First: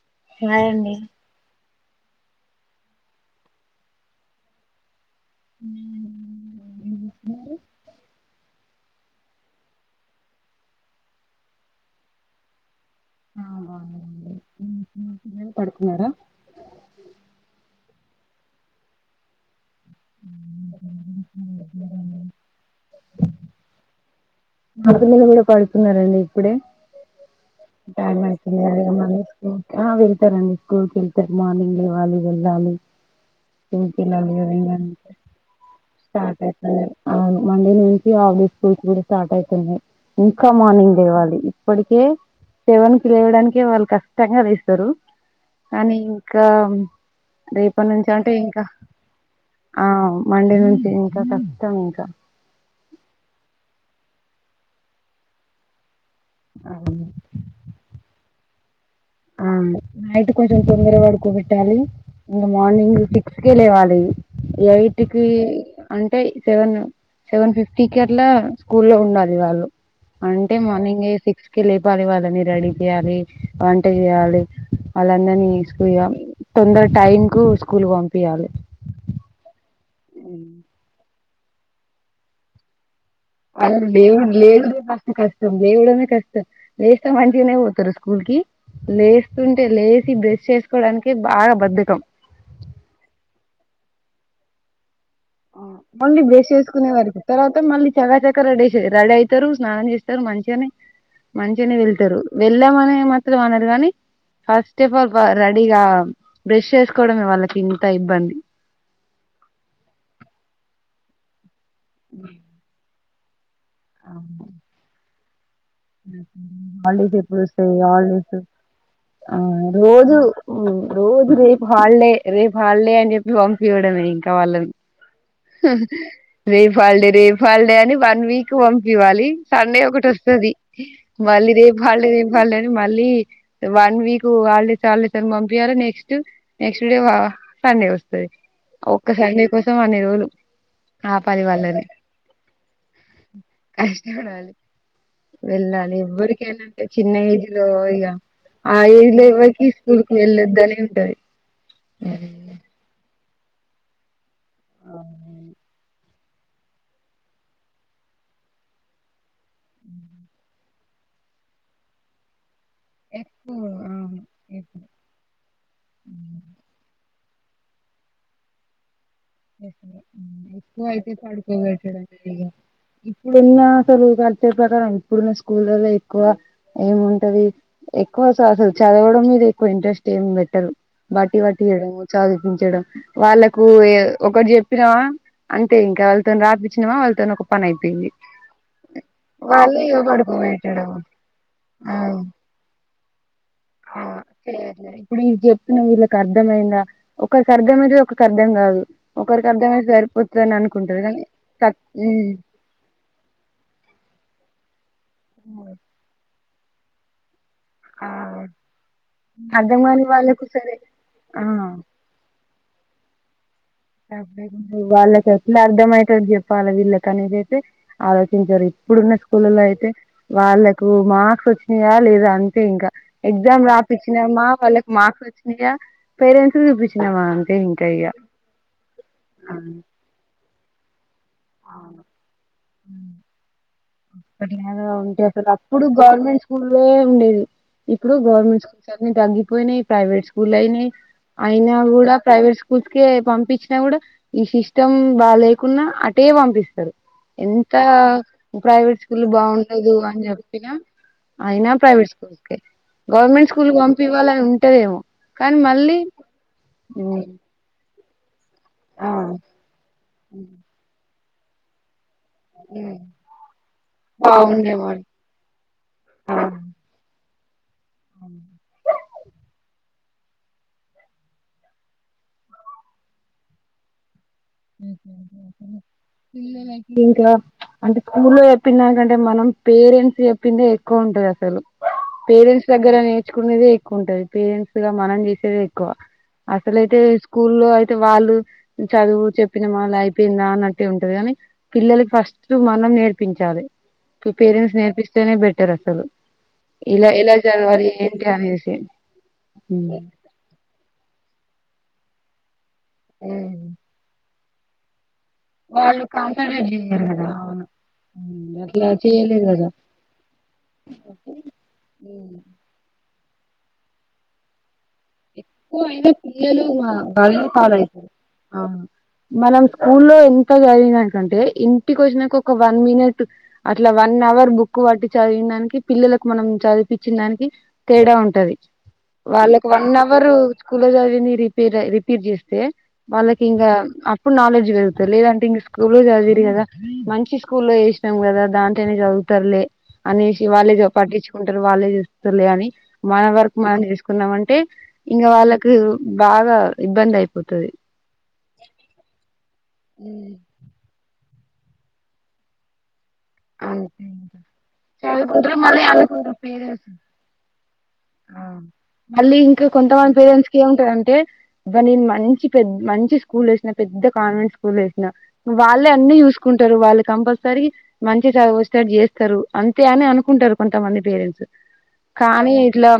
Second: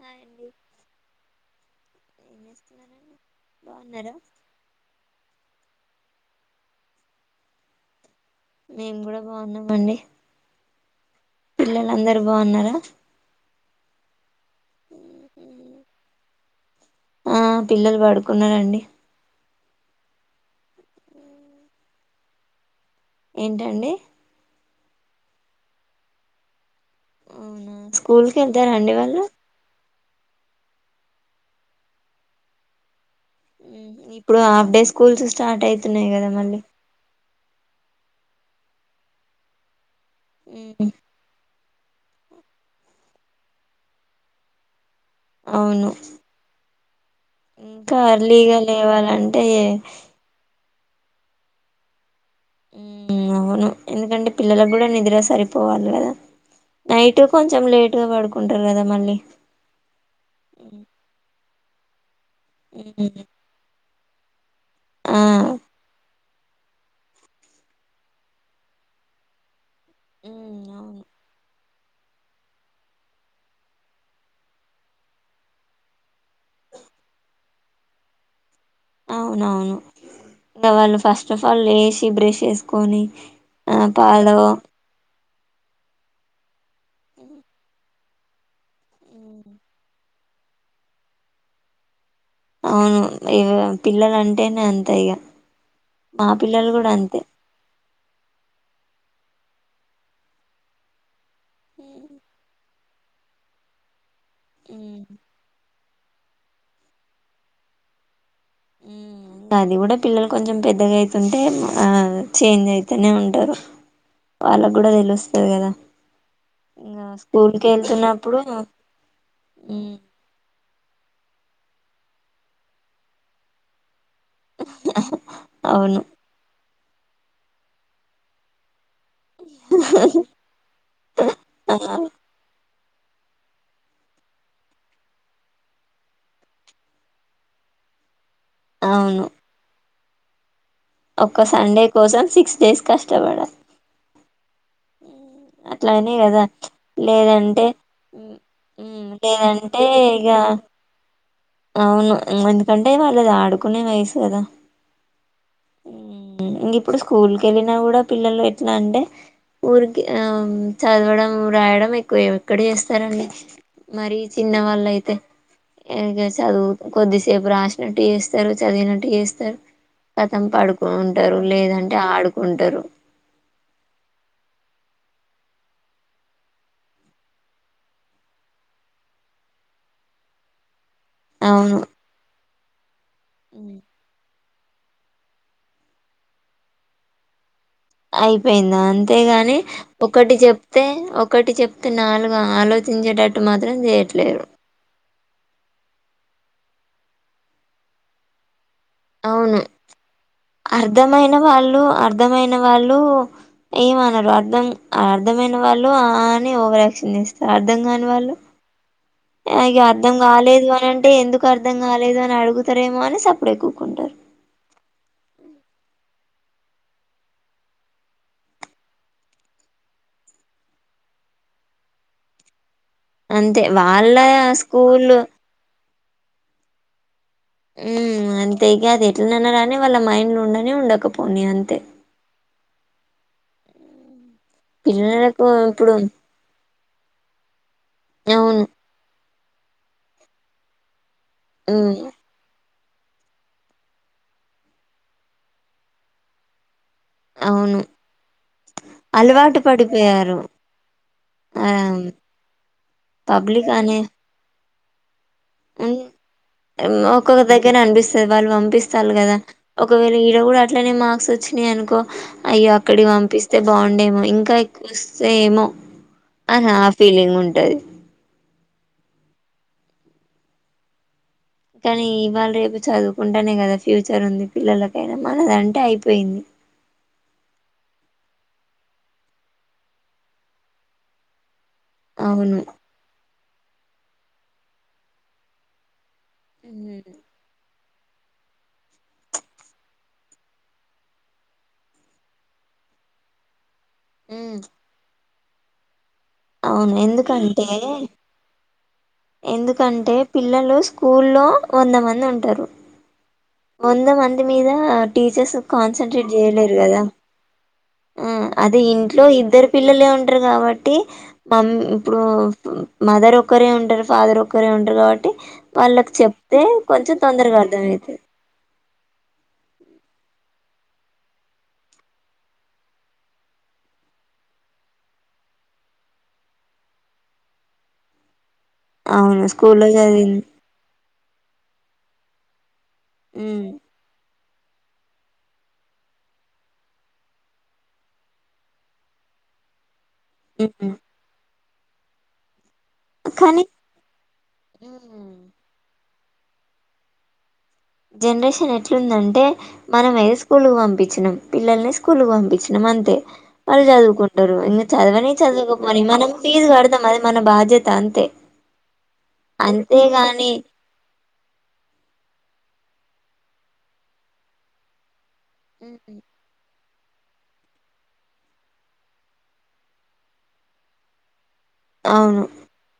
ఆ హాయ్ అండి ఏంస్తున్నారండి బాగున్నారుా హు మేము కూడా బాగున్నాం అండి పిల్లలు అందరు బాగున్నారా ఉ ఎం పడుకున్నారా ఆ పిల్లలు పడుకున్నారండి ఏంటండి మా పిల్లలు కూడా పడుతున్నారండి ఇప్పుడే అవునా టైమ్ స్కూల్కి అయితుంది కదా వెళ్తారండి మళ్ళీ వాళ్ళు స్కూల్ అ వెల్ తారండి స్కూల్కి వెళ్తేారు మార్నింగ్ లేవ్వాలి వెళ్ళాలి స్కూల్ కి మ్ వెళ్ళాలి ఇప్పుడు కదా ఇంగ హాఫ్ డే స్కూల్స్ స్టార్ట్ అయి స్టార్ట్ అయితలెవ్ అవును మండే నుంచి ఆఫ్ డే స్కూల్స్ కూడా స్టార్ట్ అవుతున్నాయి ఇంకా ఉమ్, మార్నింగ్ లేవ్వాలి ఇప్పటికే సేవన్కి లేయడానికే వాళ్ళు కష్టంగా లేస్తారు అవును కానీ ఇంకా రేపటి ఇంకా నుంచి అంటే అర్లీగా ఇంకా లేవాలంటే ఆ మండె నుం ఇంకా కష్టం ఇంకా హ అవును ఎందుకంటే పిల్లలకు కూడా నిధులో సరిపోవాలి కదా అవును నైట్ కొంచెం లేట్ గా పడు ఉంటారు కదా మళ్ళీ ఆ నయిట్ కొంచెం ఉమ్, తొందర పడుకో ఇటాలీ ఇ మార్నింగ్ ఉమ్, సిక్స్క లేవాలి ఎయిటికి ఆ అంటే సెవెన్ సెవెన్ ఫిఫ్టీ క అట్లా స్కూల్ లో ఉండాలి వాళ్ళు అంటే ఉమ్ అవును మార్నింగ్ సిక్స్ లేపాలి వాళ్ళని రెడీ చేయాలి ట్ట చేయాలి వాళ్ళందరినీక తొందర టైం కు స్కూల్ కు పంపించాలి అవునవును దవాలు ఫస్ట్ ఫస్ట్ ఆఫ్ ఆల్ లేసి బ్రష్ చేసుకొని అ ఆ లేే పాలు లే మ కస్త ష్టం లేేవడమే కష్టం లేస్తా మంచిగానే పోతారు స్కూల్ కి లేస్తుంటే లేచ బ్రష్ చేసుకోవడానికే బాగా బద్ధకం అవును ఇ పిల్లలు అంటేనే అంతా ఇక ఓన్లీ మా బ్రష్ పిల్లలు వేసుకునే కూడా వారికి అంతే తర్వాత మళ్ళీ చకా చక్క రెడీారు రెడీ అవుతారు స్నానం చేస్తారు మంచిగాని మంచినే వెళ్తారు వెళ్ళామని మాత్రం అనదు కానీ ఫస్ట్ ఆఫ్ ఉమ్, ఆల్ రెడీగా బ్రష్ చేసుకోవడమే వాళ్ళకి ఇంత ఇబ్బంది హ్మ్మ్ అది కూడా పిల్లలు కొంచెం పెద్దగా అయితుంటే ఆ చేంజ్ అయి తనే ఉంట వాల కూడాడదల్ వస్త వగరా హాలిడేస్ ఎప్పుడు వస్తాయి హల్డీస్ వెళ్తున్నప్పుడు ఆ ఉమ్, రోజు రోజు రేపు హాలల్డే రేపు హాలల్డే అని చెప్పి పంపి ఇవ్వడమే కావాల అవును రే ఫల్డే రే ఫాల్డే అని వన్ వీక్ వం దివాళి సండే ఒకటి వస్తుంది మళ్లీ ఆ, రేపు హాలిడే రేపు మళ్లీ మళ్ళీ వన్ వీక్ హాలిడేస్ హాలిడేస్ అని పంపిచాలి నెక్స్ట్ నెక్స్ట్ డే సండే వస్తు ఒక సండే కోసం [unintelligible] అవును ఒక సండే కోసం సిక్స్ డేస్ కష్టపడాలి. కష్టపడాలి వెళ్ళాలి అట్లనే కదా ఎవరికైనంతే చిన్న ఏజ్ లేదంటే లో ఇగ ఆ మ్మ్ ఏజ్ లో ఎవరికి లేదంటే స్కూల్కి ఇక వెళ్ళొద్దనే ఉంటది. అవును ఎందుకంటే వాళ్ళది ఆడ కునే వయసు కదా ఇంగ ఇప్పుడు స్కూల్ కెళ్ళినా కూడా పిల్లలు ఎట్లా అంటే ఊరికి ఆ చదవడం రాయడం ఎక్కువే ఇక్కడే ఏస్తారండి ఎక్కువ మరీ చిన్న అవును వాళ్ళయితే కొద్దిసేపు రాసినట్టు చేస్తారు చదివినట్టు చేస్తారు కతం ఎక్కువ అయితే పడుకుంటారు లేదంటే పడుకోబెట్టడం [unintelligible] ఆడుకుంటారు ఇప్పుడున్న [unintelligible] [unintelligible] ప్రకారం ఇప్పుడున్న స్కూళ్లలో ఎక్కువ ఏముంటది ఎక్కువస అసలు చదవడం మీద ఎక్కువ ఇంట్రెస్ట్ ఏం పెట్టరు. బట్టి అవును బట్టీయడం చదిపించడం వాళ్ళలకు ఏ ఒకటి చెప్పినావా అంతే ఇంకా వాళ్ళతో రాపిచ్చినా వాళ్ళతో ఒక పని అయిపోయింది. అయిపోయింది అంతేగాని వాళ్ళు ఇగ ఒకటి చెప్తే పడుకోబెట్టడం ఒకటి చెప్తే ఆ నాలుగు ఆలో చించే టట్టు మాత్రం చేయట్లేరు నేన్ చెప్పిన వీళ్ళకి అర్థమైందా ఒకరికి అర్థం అయితే ఒకరికి అర్థం కాదు ఒకరికి అవును అర్థమైతే సరిపోతదని అనుకుంటరు కానీ అర్ధమైన తక్ వాళ్ళు హ్మ్ అర్ధమైన వాళ్ళు ఏమనరు అర్ధం అర్ధమైన వాళ్ళు ఆ అని ఓవరాక్షన్ చెస్ అర్థం కాని ఆ వాళ్ళు ఇగ అర్థం కాని అర్ధం వాళ్ళకు కాలేదు సరే అనంటే ఎందుకు ఆ అర్ధం కాలేదు అని అడుగుతరేమో అని సప్ బ్రేక్ కు వాళ్ళకి ఎట్లా అర్థమయ్యేటట్టు చెప్పాలి. వీళ్ళకి అనేది అయితే ఆలోచించరు ఇప్పుడున్న స్కూల్లల్లో అయితే వాళ్ళలకు మార్క్స్ వచ్చినాయా లేదా అంతే ఇంక అంతే ఎగ్జామ్ వాళ్ళ రాపిచ్చినమా వాళ్ళకి స్కూల్ మార్క్స్ ఒచ్చినాయా పేరెంట్స్ కు చూపిచ్చినవా ఉమ్ అంతే ఇది గాదు ఎట్లనన్న రానీ వాళ్ళ మైండ్లున్న ఉండపొ కొన్ని అంతే మ్ కొన్ని నెలల ఉంటే పిల్లలకు అసలు అప్పుడు ఇప్పుడు గవర్నమెంట్ స్కూల్. లే ఉండేది ఇప్పుడు గవర్నమెంట్ అవును స్కూల్స్ అన్ని తగ్గి పొయినై ప్రైవేట్ స్కూల్ అయినై అయినా ఉమ్, గూడా ప్రైవేట్ స్ స్కూస్కె పంపిచ్చి నా గూడా ఈ సిస్టమ్ బా లేకున్నా అట్ టే పంపిస్తరు ఎంత అవును ప్రైవేట్ స్కూల్ అలవాటు బాగుండదు అని పడిపోయారు చెప్పినా ఆ అయినా ప్రైవేట్ స్కూల్ కే గవర్నమెంట్ స్కూల్ కు పంపివ్వాల ట్టే మో ఉమ్ ఒక్కొక్క దగ్గర అపిస్తు వాళ్ళు ఆ పంపిస్తాళ్ళు గదా ఒకవేళ ఈడ కూడా అట్లనే మార్క్స్ వచ్చినయి అనుకో అయ్యో అక్కడికి పంపిస్తే బాగుండేమో ఇంకా ఎక్కువ బాగుండేమో వస్తే ఏమో అని ఆ ఫీలింగ్ ఉండ్ టది [inaudible] కనీ ఇవాళ రేపు చదువుకుంటనే గదా ఫ్యూచర్ ఉంది పిల్లలకైనా మనదంటే అయిపోయింది పిల్లలకి ఇంకా అంటే స్కూల్లో చెప్పినందానికంటే మనం పేరెంట్స్ చెప్పిందే ఎక్కువ ఉంటది అసలు అవును పేరెంట్స్ దగ్గర నేర్చు తీకునేదే ఎక్కువ ఉంటది పేరెంట్స్ గా మనం చేసేదే ఎక్కువ అసలుయితే స్కూ లో అయిత్ వాళ్ళు చదువు చెప్ చెప్పినమా మల్లా అయిపోయిందా అన్నట్టే ఉంటది గని పిల్లలకి ఫస్ట్ మనం నేర్పించాలి మీ ఉమ్ పేరెంట్స్ నేర్పిస్తేనే బెట్ తెరసలు అవును ఎందుకంటే ఏంటి అనేసి ఎందుకంటే పిల్లలు స్కూల్లో వంద మంది ఉంటరు ఆ వొంద మంది మీద టీచర్స్ వాళ్ళు కాన్సన్ంట్రేట్ కాన్సన్ట్రేట్ జేయలేరు గదా చేయరు కదా అవును ఆ అదే అట్లా ఇంట్లో చేయలేదు ఇద్దరు కదా పిల్లలే ఉంటరు గాబట్టి మం ఇప్పుడు మదర్ ఒక్కరే ఉంటరు ఫాదర్ ఒక్కరే ఉం కాబట్టి సో అయినా వాళ్ళకి చెప్తే పిల్లలు కొంచెం వాళ్ళనే తొందరగా ఫాలో అర్థం అయి అయితది అవును మనం స్కూళ్లో ఇంత చదివిన దాని కంటే ఇంటికి వచ్చినాక ఒక వన్ మినిట్ అట్లా వన్ అవర్ బుక్ బట్టి చదివిన దానికి పిల్లలకు మనం చదిపించినా దానికి తేడా ఉంటది అవును వాళ్లే స్కూల్లో వన్ అవరూ చదివింది స్కూల్లో జచదివి మీ రిపీ రై రిపీర్ చేస్తే వాళ్ళకింగ మ్మ్ అప్పుడ్ నాలెడ్ డ్జ్ పెరుగుతలేదంటే ఇంగ స్కూల్లో చదివిర్రు కదా, మంచి స్కూల్లో వేసినాం కదా దాంట్లోనే చదువుతార్ లే. అనేసి వాల్లే జెప్ మ్మ్ పట్టించుకున్ స్తార్ వాళ్ళే చేస్తార్ లే అని మన వర్క్ కానీ మనం చేసుకుందాం అన్ టే ఇంగ వాళ్ళల్లకు బాగా ఇబ్బంది అయిపోతది జనరేషన్ ఎట్లుందంటే మనమే ఏ స్కూల్ పంపించినాం పిల్లలన్నీ స్కూల్ పంపించినం అంతే అ వాళ్ళు చదువుకుంటారు ఇంక చదవని చదువుకుంటరు మళ్ళీ చదవకపోని మనం అనుకుంటరు ఫీజు పేరెంట్సు, కడతాం అది మన బాధ్యత అంతే ఆ మళ్ళీ ఇంకా కొంతమంది అంతేగాని పేరెంట్సుకి ఏముంటదంటే దాని మంచి. పెద్ మంచి స్కూల్లో వేసినా పెద్ద కాన్వెంట్ స్కూల్లో వేసినా. వాళ్ళే అన్ని ఉమ్ చూసుకుంటారు వాలే కంపల్సరీ మంచిగా చదువస్తేట్టు జెస్తరు అంతే అని అనుకుంటరు కొంతమంది పేరెంట్సు అవును కానీ ఇట్లా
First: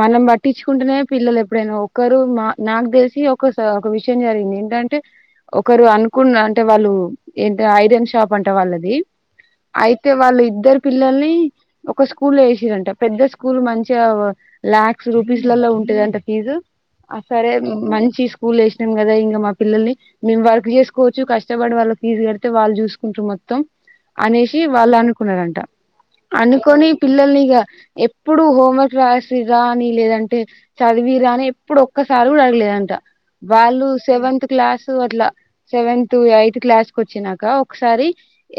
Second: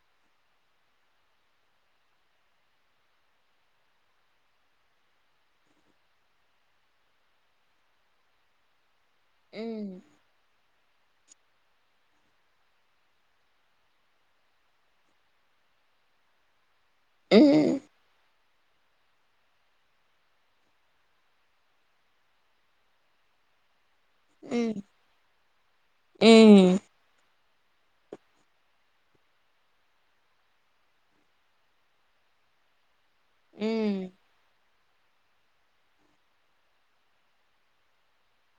మనం పట్టించుకుంటేనే పిల్లలు ఎప్పుడైనా ఒకరు మా నాక్ తెలిసి ఒకసా ఒక విషయం జరిగింది. ఏంటంటే ఒకరు అనుకున్న అంటే వాళ్ళు ఏంటీ ఐరన్ షాప్ అంట వాళ్ళది. ఉమ్ అయితె వాళ్ళిద్దర్ పిల్లల్ని ఒక స్కూల్ల ఏశిరంట పెద్ద స్కూల్ మంచిగా ల్యాక్స్ రూపీస్ లో ఉంటదంట ఫీజు. అ సరే ఉమ్ మంచిస్ స్కూల్ ఏశనం కదా ఇంకా మా పిల్లల్ని మేము వర్క్ చేసుకోవచ్చు, కష్టపడి వాళ్ళ ఫీజు కడితే వాళ్ళు చూసుకుంటుర్ మొత్తం. అనేసి ఉమ్ వాళ్ళనుకున్నరంట ఉమ్ అనుకొని పిల్లల్నిగా ఎప్పుడు హోంవర్క్ రాసిర్రా అని లేదంటే, చదివిర్ర అని ఎప్పుడు ఒక్కసారి కూడా అడగలేదంట. వాళ్ళు ఉమ్ సెవెంత్ క్లాస్ తు అట్లా సెవెంత్ ఎయిట్ క్లాస్ కి ఒచ్చినాక ఒకసారి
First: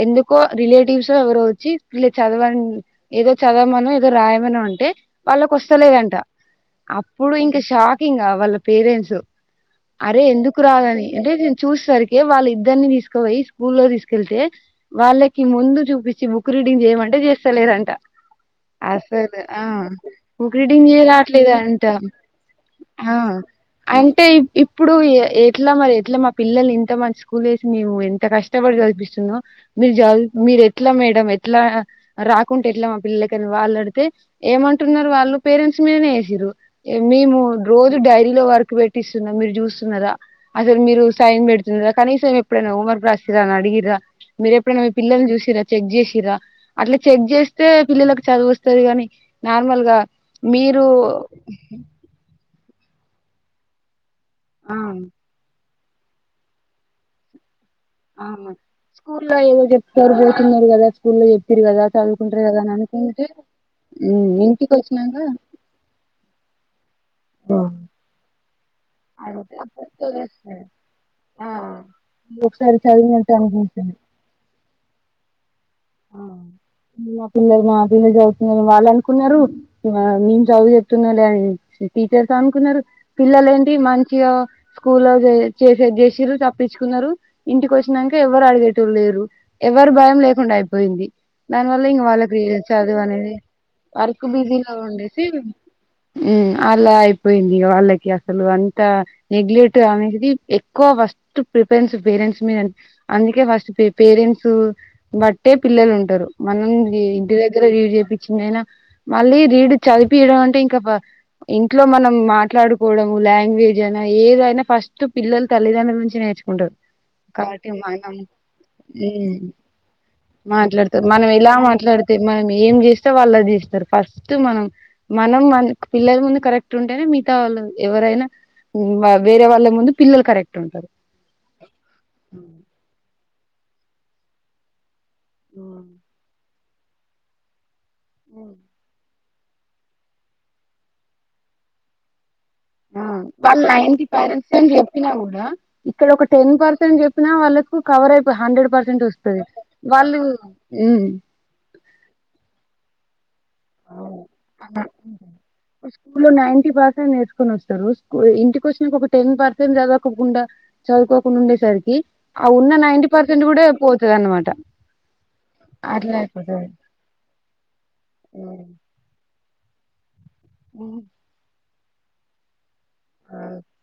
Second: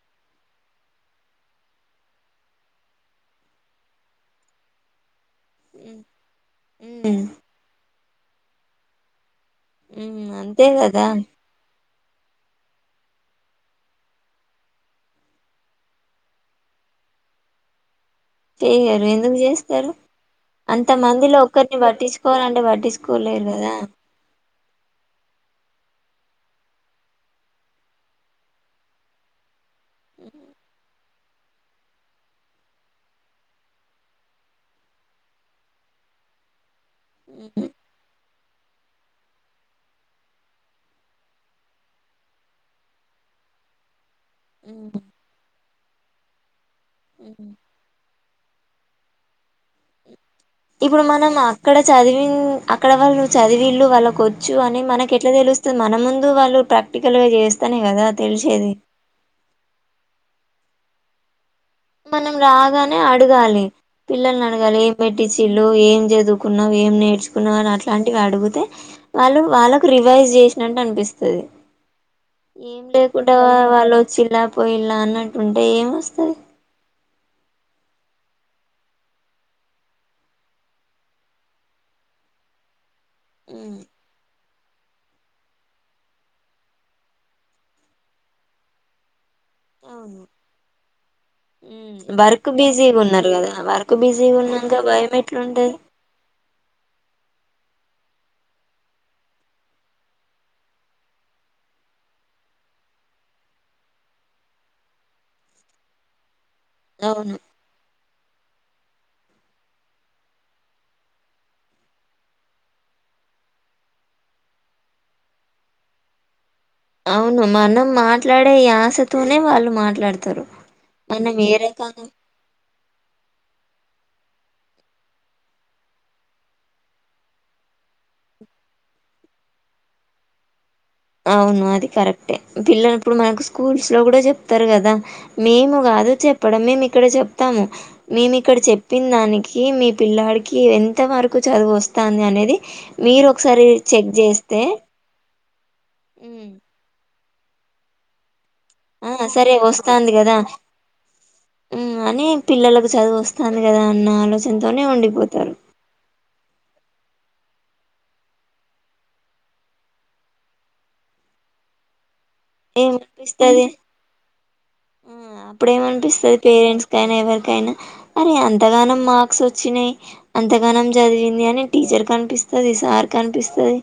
ఎందుక్ కొ రిలేటివ్స్ఒ ఎవరో వచ్చి వీళ్ళ చదవం ఏదో చదవమనో ఏదో రాయమనో అంటే వాళ్ళక్ ఉమ్ ఒస్తలేదంట ఉమ్ అప్పుడు ఇంక షాక్ ఇంగా వాళ్ళ పేరెంట్సు అరే ఉమ్ ఎందుకు అంతే రాదని కదా అంటే నేన్ చూసరి ఇగ వాళ్ళిద్దరిని తీసుకోవయి స్కూల్ లో తీస్ కెళ్తే వాళ్ళకి ముందు చూపించి బుక్ రీడింగ్ చేయమంటే చేస్తలేరంట చేయరు ఎందుకు అసలు ఆ. చేస్తరు బుక్ అంత రీడింగ్ మందిల ఒకరిని చేయరాట్లేదంట. పట్టించుకోవాలంటే ఆ పట్టించుకోలేరు కదా. అంటే ఇప్ ఇప్పుడు ఎట్ల మరి ఎట్ల మా పిల్లలు ఇంత మంచి స్కూల్ వేసి మేము ఎంత కష్టపడి చదివిపిస్తున్నాం. మీరు జద్ మీర్ ఎట్లా మేడం ఎ ఎట్లా రాకుంటే ఎట్లా మా పిల్లలకని వాళ్ళు అడిగితే ఏమంటున్నారు వాళ్ళు పేరెంట్స్ మీదనే వేసిర్రు ఇగ మేము హ్మ్. హ్మ్. రోజు డైరీలో వర్క్ పెట్టిస్తున్నా మీరు చూస్తున్న అసలు మీరు సైన్ పెడుతున్నరా కనీసం ఎప్పుడైనా హోంవర్క్ రాసిరా అని అడిగిర్ర మీర ఎప్పుడైన మీ హ్మ్. పిల్లల్ని చూసిర్ర చెక్ చేసిర్ర అట్లా చెక్ హ్మ్. చేస్తే పిల్లలకు చదువు వస్తాది కాని నార్మల్ గా మీరు ఇప్పుడు మనం అక్కడ చదివిన్ అక్కడ వాళ్ళు చదివీళ్లు వాళ్ళ కొ చ్చు అని ఆ మనకి ఎట్ల తెలుస్త్ స్తది మన ముందు వాళ్ళు ప్రాక్టికల్ గా చేస్ ఆ మ స్కూల్లో ఏం చెప్తారు న్నరు కదా స్కూల్ల మనం రాగానే అడగాలి పిల్లల్ని ఇంటికి అడగాలి ఏం వచ్చినాక పెట్టి చీల్లు ఏం చదువ్ కున్నావ్ ఏం నేర్చుకున్నవని అట్లాంటివి అడుగుతే వాళ్ళు వాళ్ళకు రివైజ్ చేసినట్టు అనిపిస్తది ఒకసారి ఏం చదివినట్టు లేకుటా వాళ్ళు అనిపించింది వచ్చిల్ల పోయిల్లా అన్నట్టుంటే ఏం వస్తది మా పిల్లలు మా పిల్లలు చదువుతున్నారని వాళ్ళు అనుకున్నారు మేము చదువు చెప్తున్నాం లే అని టీచర్స్ అనుకున్నరు పిల్లలు ఏంటి మంచిగా స్కూల్లో చేే చేసిరు తప్పించుకున్నరు ఇంటికి ఒచ్చినంక ఎవ్వరు అడిగేటోళ్ళు లేరు ఎవరు భయం అవును లేకుండాయ్ పోయింది దాని వల్ల ఇంగ వాళ్ళకు వర్క్ బిజీగా చదువ్ ఉన్నారు అనేది కదా వర్క్ బిజీగా బిజీలో ఉన్నాక భయం ఉండేసి ఎట్లుంటది అలా హు అయిపోయిం ఇగ వాళ్ళకి అసలు అంత నెగ్లెక్ట్ అనేది ఎక్కువ ఫస్ట్ ప్రిపరెన్స్ పేరెంట్స్ మీద అందుకే ఫస్ట్ పేరెంట్స్ బట్ ట్టే పిల్లలు ఉంటారు మనం యి ఇంటి అవును దగ్గర రిచేప్ చినా మళ్ళీ రీడ్ చదిపియడం అంటే ఇంకా ఫ ఇంట్లో మనం మాట్లాడుకోవడం లాంగ్వేజ్ అయినా ఏదైనా ఫస్ట్ పిల్లలు తల్లిదండ్రల నుంచి నేర్చు అవును మనం మాట్లాడే ఆశతోనే వాళ్ళు మాట్లాడ్ మాట్లాడుత మనం ఎలా మాట్లాడితే మనం ఏం చేస్తే వాళ్ళది చేస్తారు ఫస్ట్ మనం మనం మన పిల్లల ముందు కరెక్ట్ ఉంటేనే మిగతా వాళ్ళు ఎవరైనా వేరే వాళ్ళ ముందు పిల్లలు కరెక్ట్ ఉంటారు అవును అది కరెక్టే పిల్లలిప్పుడు మనకు స్కూల్స్ లో కూడా చెప్తారు కదా మేము కాదు చెప్ ప్పడమే మేము ఇక్కడ చెప్తాము నిను ఇక్కడ చెప్పిన దానికి కి మీ పిల్లాడికి ఎంత వరకు చదువు వస్థంది అనేది ఆ మీరు వాళ్ళ ఒకసారి నైన్ కి చెక్ పేరెంట్స్ చేస్తే తోని చెప్పినా కూడా ఇక్కడ ఒక "ఉమ్, టెన్ పర్సెంట్ చె వాళ్ళకు కవర్ అయిపోయి హండ్రెడ్ పర్సెంట్ ఆ వస్తది సరే వస్తాంది వాళ్ళు కదా అని పిల్లలకు చదువు వస్ వస్తాను కదా అన్న ఆలోచనతోనే ఉండిపోతారు స్కూ లో నై పర్సెంట్ నేర్చుకొని వస్తారు ఇంటికి వచ్చిన ఒక టెన్ పర్సెంట్ చదవకుండా చదువుకోకుండా ఉండేసరికి ఆ ఉన్న నైన్టీ పర్సెంట్ కూడా ఏమనిపిస్తది పోతది అన్నమాట అప్పుడ అట్లా ఏమనిపిస్తుది అయిపోతది పేరెంట్స్ కైనా ఎవరికైనా అరే ఎంతగానో మార్క్స్ వచ్చ చిన అంతగానం చదివింది అని టీచర్ కనిపిస్తుంది సార్ కనిపిస్తుది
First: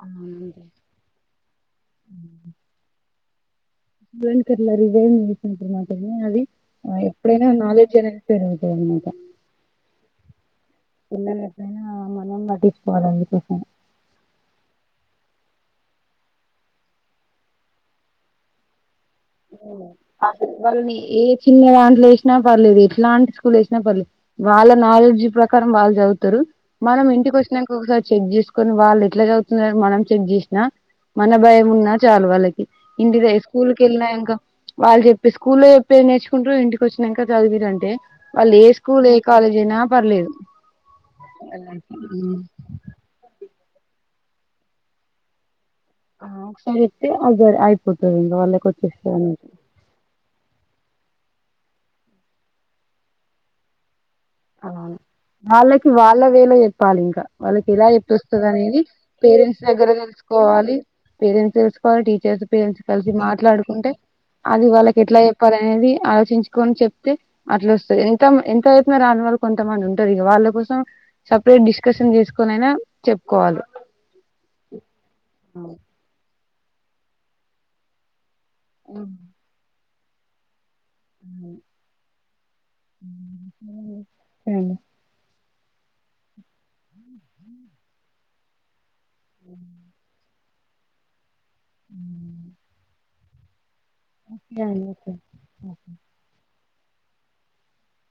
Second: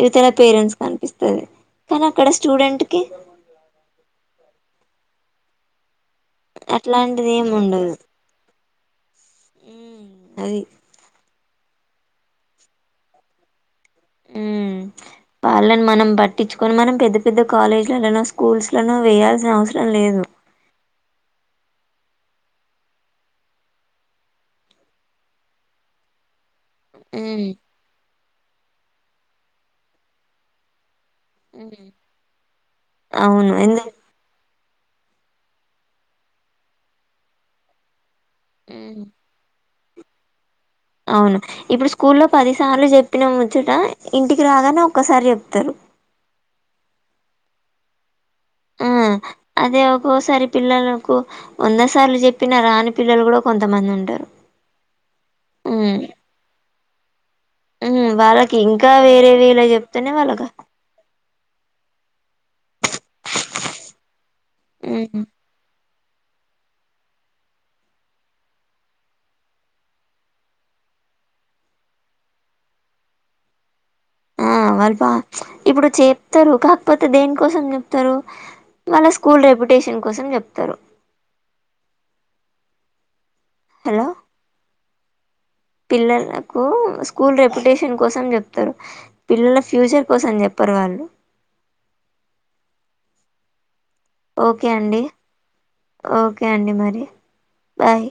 ఇవితల అవునండి పేరెంట్స్ కనిపిస్తుంది కానీ అక్కడ స్టూడెంట్ కి జ కర్లర్ ఇదే వంత మా చెనాలి అట్లాంటిది ఎప్పుడైనా ఏమి ఉండదు నాలెడ్జ్ అనేరుగు ఉ మాకా అది అ మనం పటించకోవాలికోసం ఉ పళని మనం పట్టించుకొని మనం పెద్ద పెద్ద కాలేజ్లలోనో స్కూల్స్ న అస వాళని ఏ చిన్న దాంట్లో వేసినా పర్లేదు ఎట్లాంటి స్కూల్ వేసినా పర్లేదు వాళ్ళ నాలెడ్జ్ ప్రకారం వాళ్ళు చదువుతారు మనం ఇంటికి మ్మ్ వచ్చినాక ఒకసారి చెక్ చేసుకో పోనీ వాళ్ళు ఎట్లా చదువుతున్నారు మనం చెక్ జేసినా మనం భయం ఉన్నా చాలు వాళ్ళకి ఇంటిద అవును స్కూల్ కి ఎందు వెళ్ళినా వాళ్ళు చెప్పే స్కూల్లో చెప్పే నేర్చుకుంట్రూ ఇంటికి వచ్చినాంకా చదివిదంటే వాళ్ళు ఏ స్కూల్ ఏ కాలేజైనా పర్లేదు అవును ఇప్పుడు స్కూల్లో పది సార్లు జెప్పినమ్ చట ఇంటికి రాగానే ఒక్కసారి జెప్తారు ఆ ఒకసారి జేప్తే అయి అయిపోతుంది ఇంకా వాళ్ళకి ఆ వచ్చేస్తది అదే ఒక్కోసారి పిల్లలకు వంద సార్లు జెప్పిన రాని పిల్లలు కుడా కొంతమంది ఉంటారు అవును వాళ్ళకి ఉమ్ వాళ్ళ వే లో జె ప్పాలింకా వాళ్ళకి ఎలా ఉమ్ జేప్తే వాళ్ళకి వస్తాదనేది ఇంకా వేరే పేరెంట్స్ వేలా దగ్గర చెప్తేనే వాళ్ళక తెలుసుకోవాలి పేరెట్స్ జూసుకోవాల్ టీచర్స్ పేరట్స్ కలిసి మాట్లాడుకుంటే అది వాళ్ళకి ఎట్లా ఉమ్ జెప్పాలనేది ఆలోచించుకొని చెప్తే అట్ల వస్తది ఇంకా ఎంత చేప్పిన రానోలు, కొంతమంది ఉంటారు ఇగ వాళ్ళ కోసం సపరేట్ డిస్కషన్ జెసుకొనైనా చెప్పుకోవాలి. ఆ వాల్పా ఇప్పుడు చే ప్తారు కాకపోతే దేనికోసం చేప్తారు. మళ్ళ స్కూల్ రేపు డే కోసం జెప్తారు. అ [inaudible] హ్మ్ పిల్లళ్లకు స్కూల్ రెపుటేషన్ కోసం జేప్తారు. పిల్లల ఫ్యూచర్ కోసం, పర్వాల్లే [inaudible] ఓకే అండి ఓకే అండి మ రి బాయ్.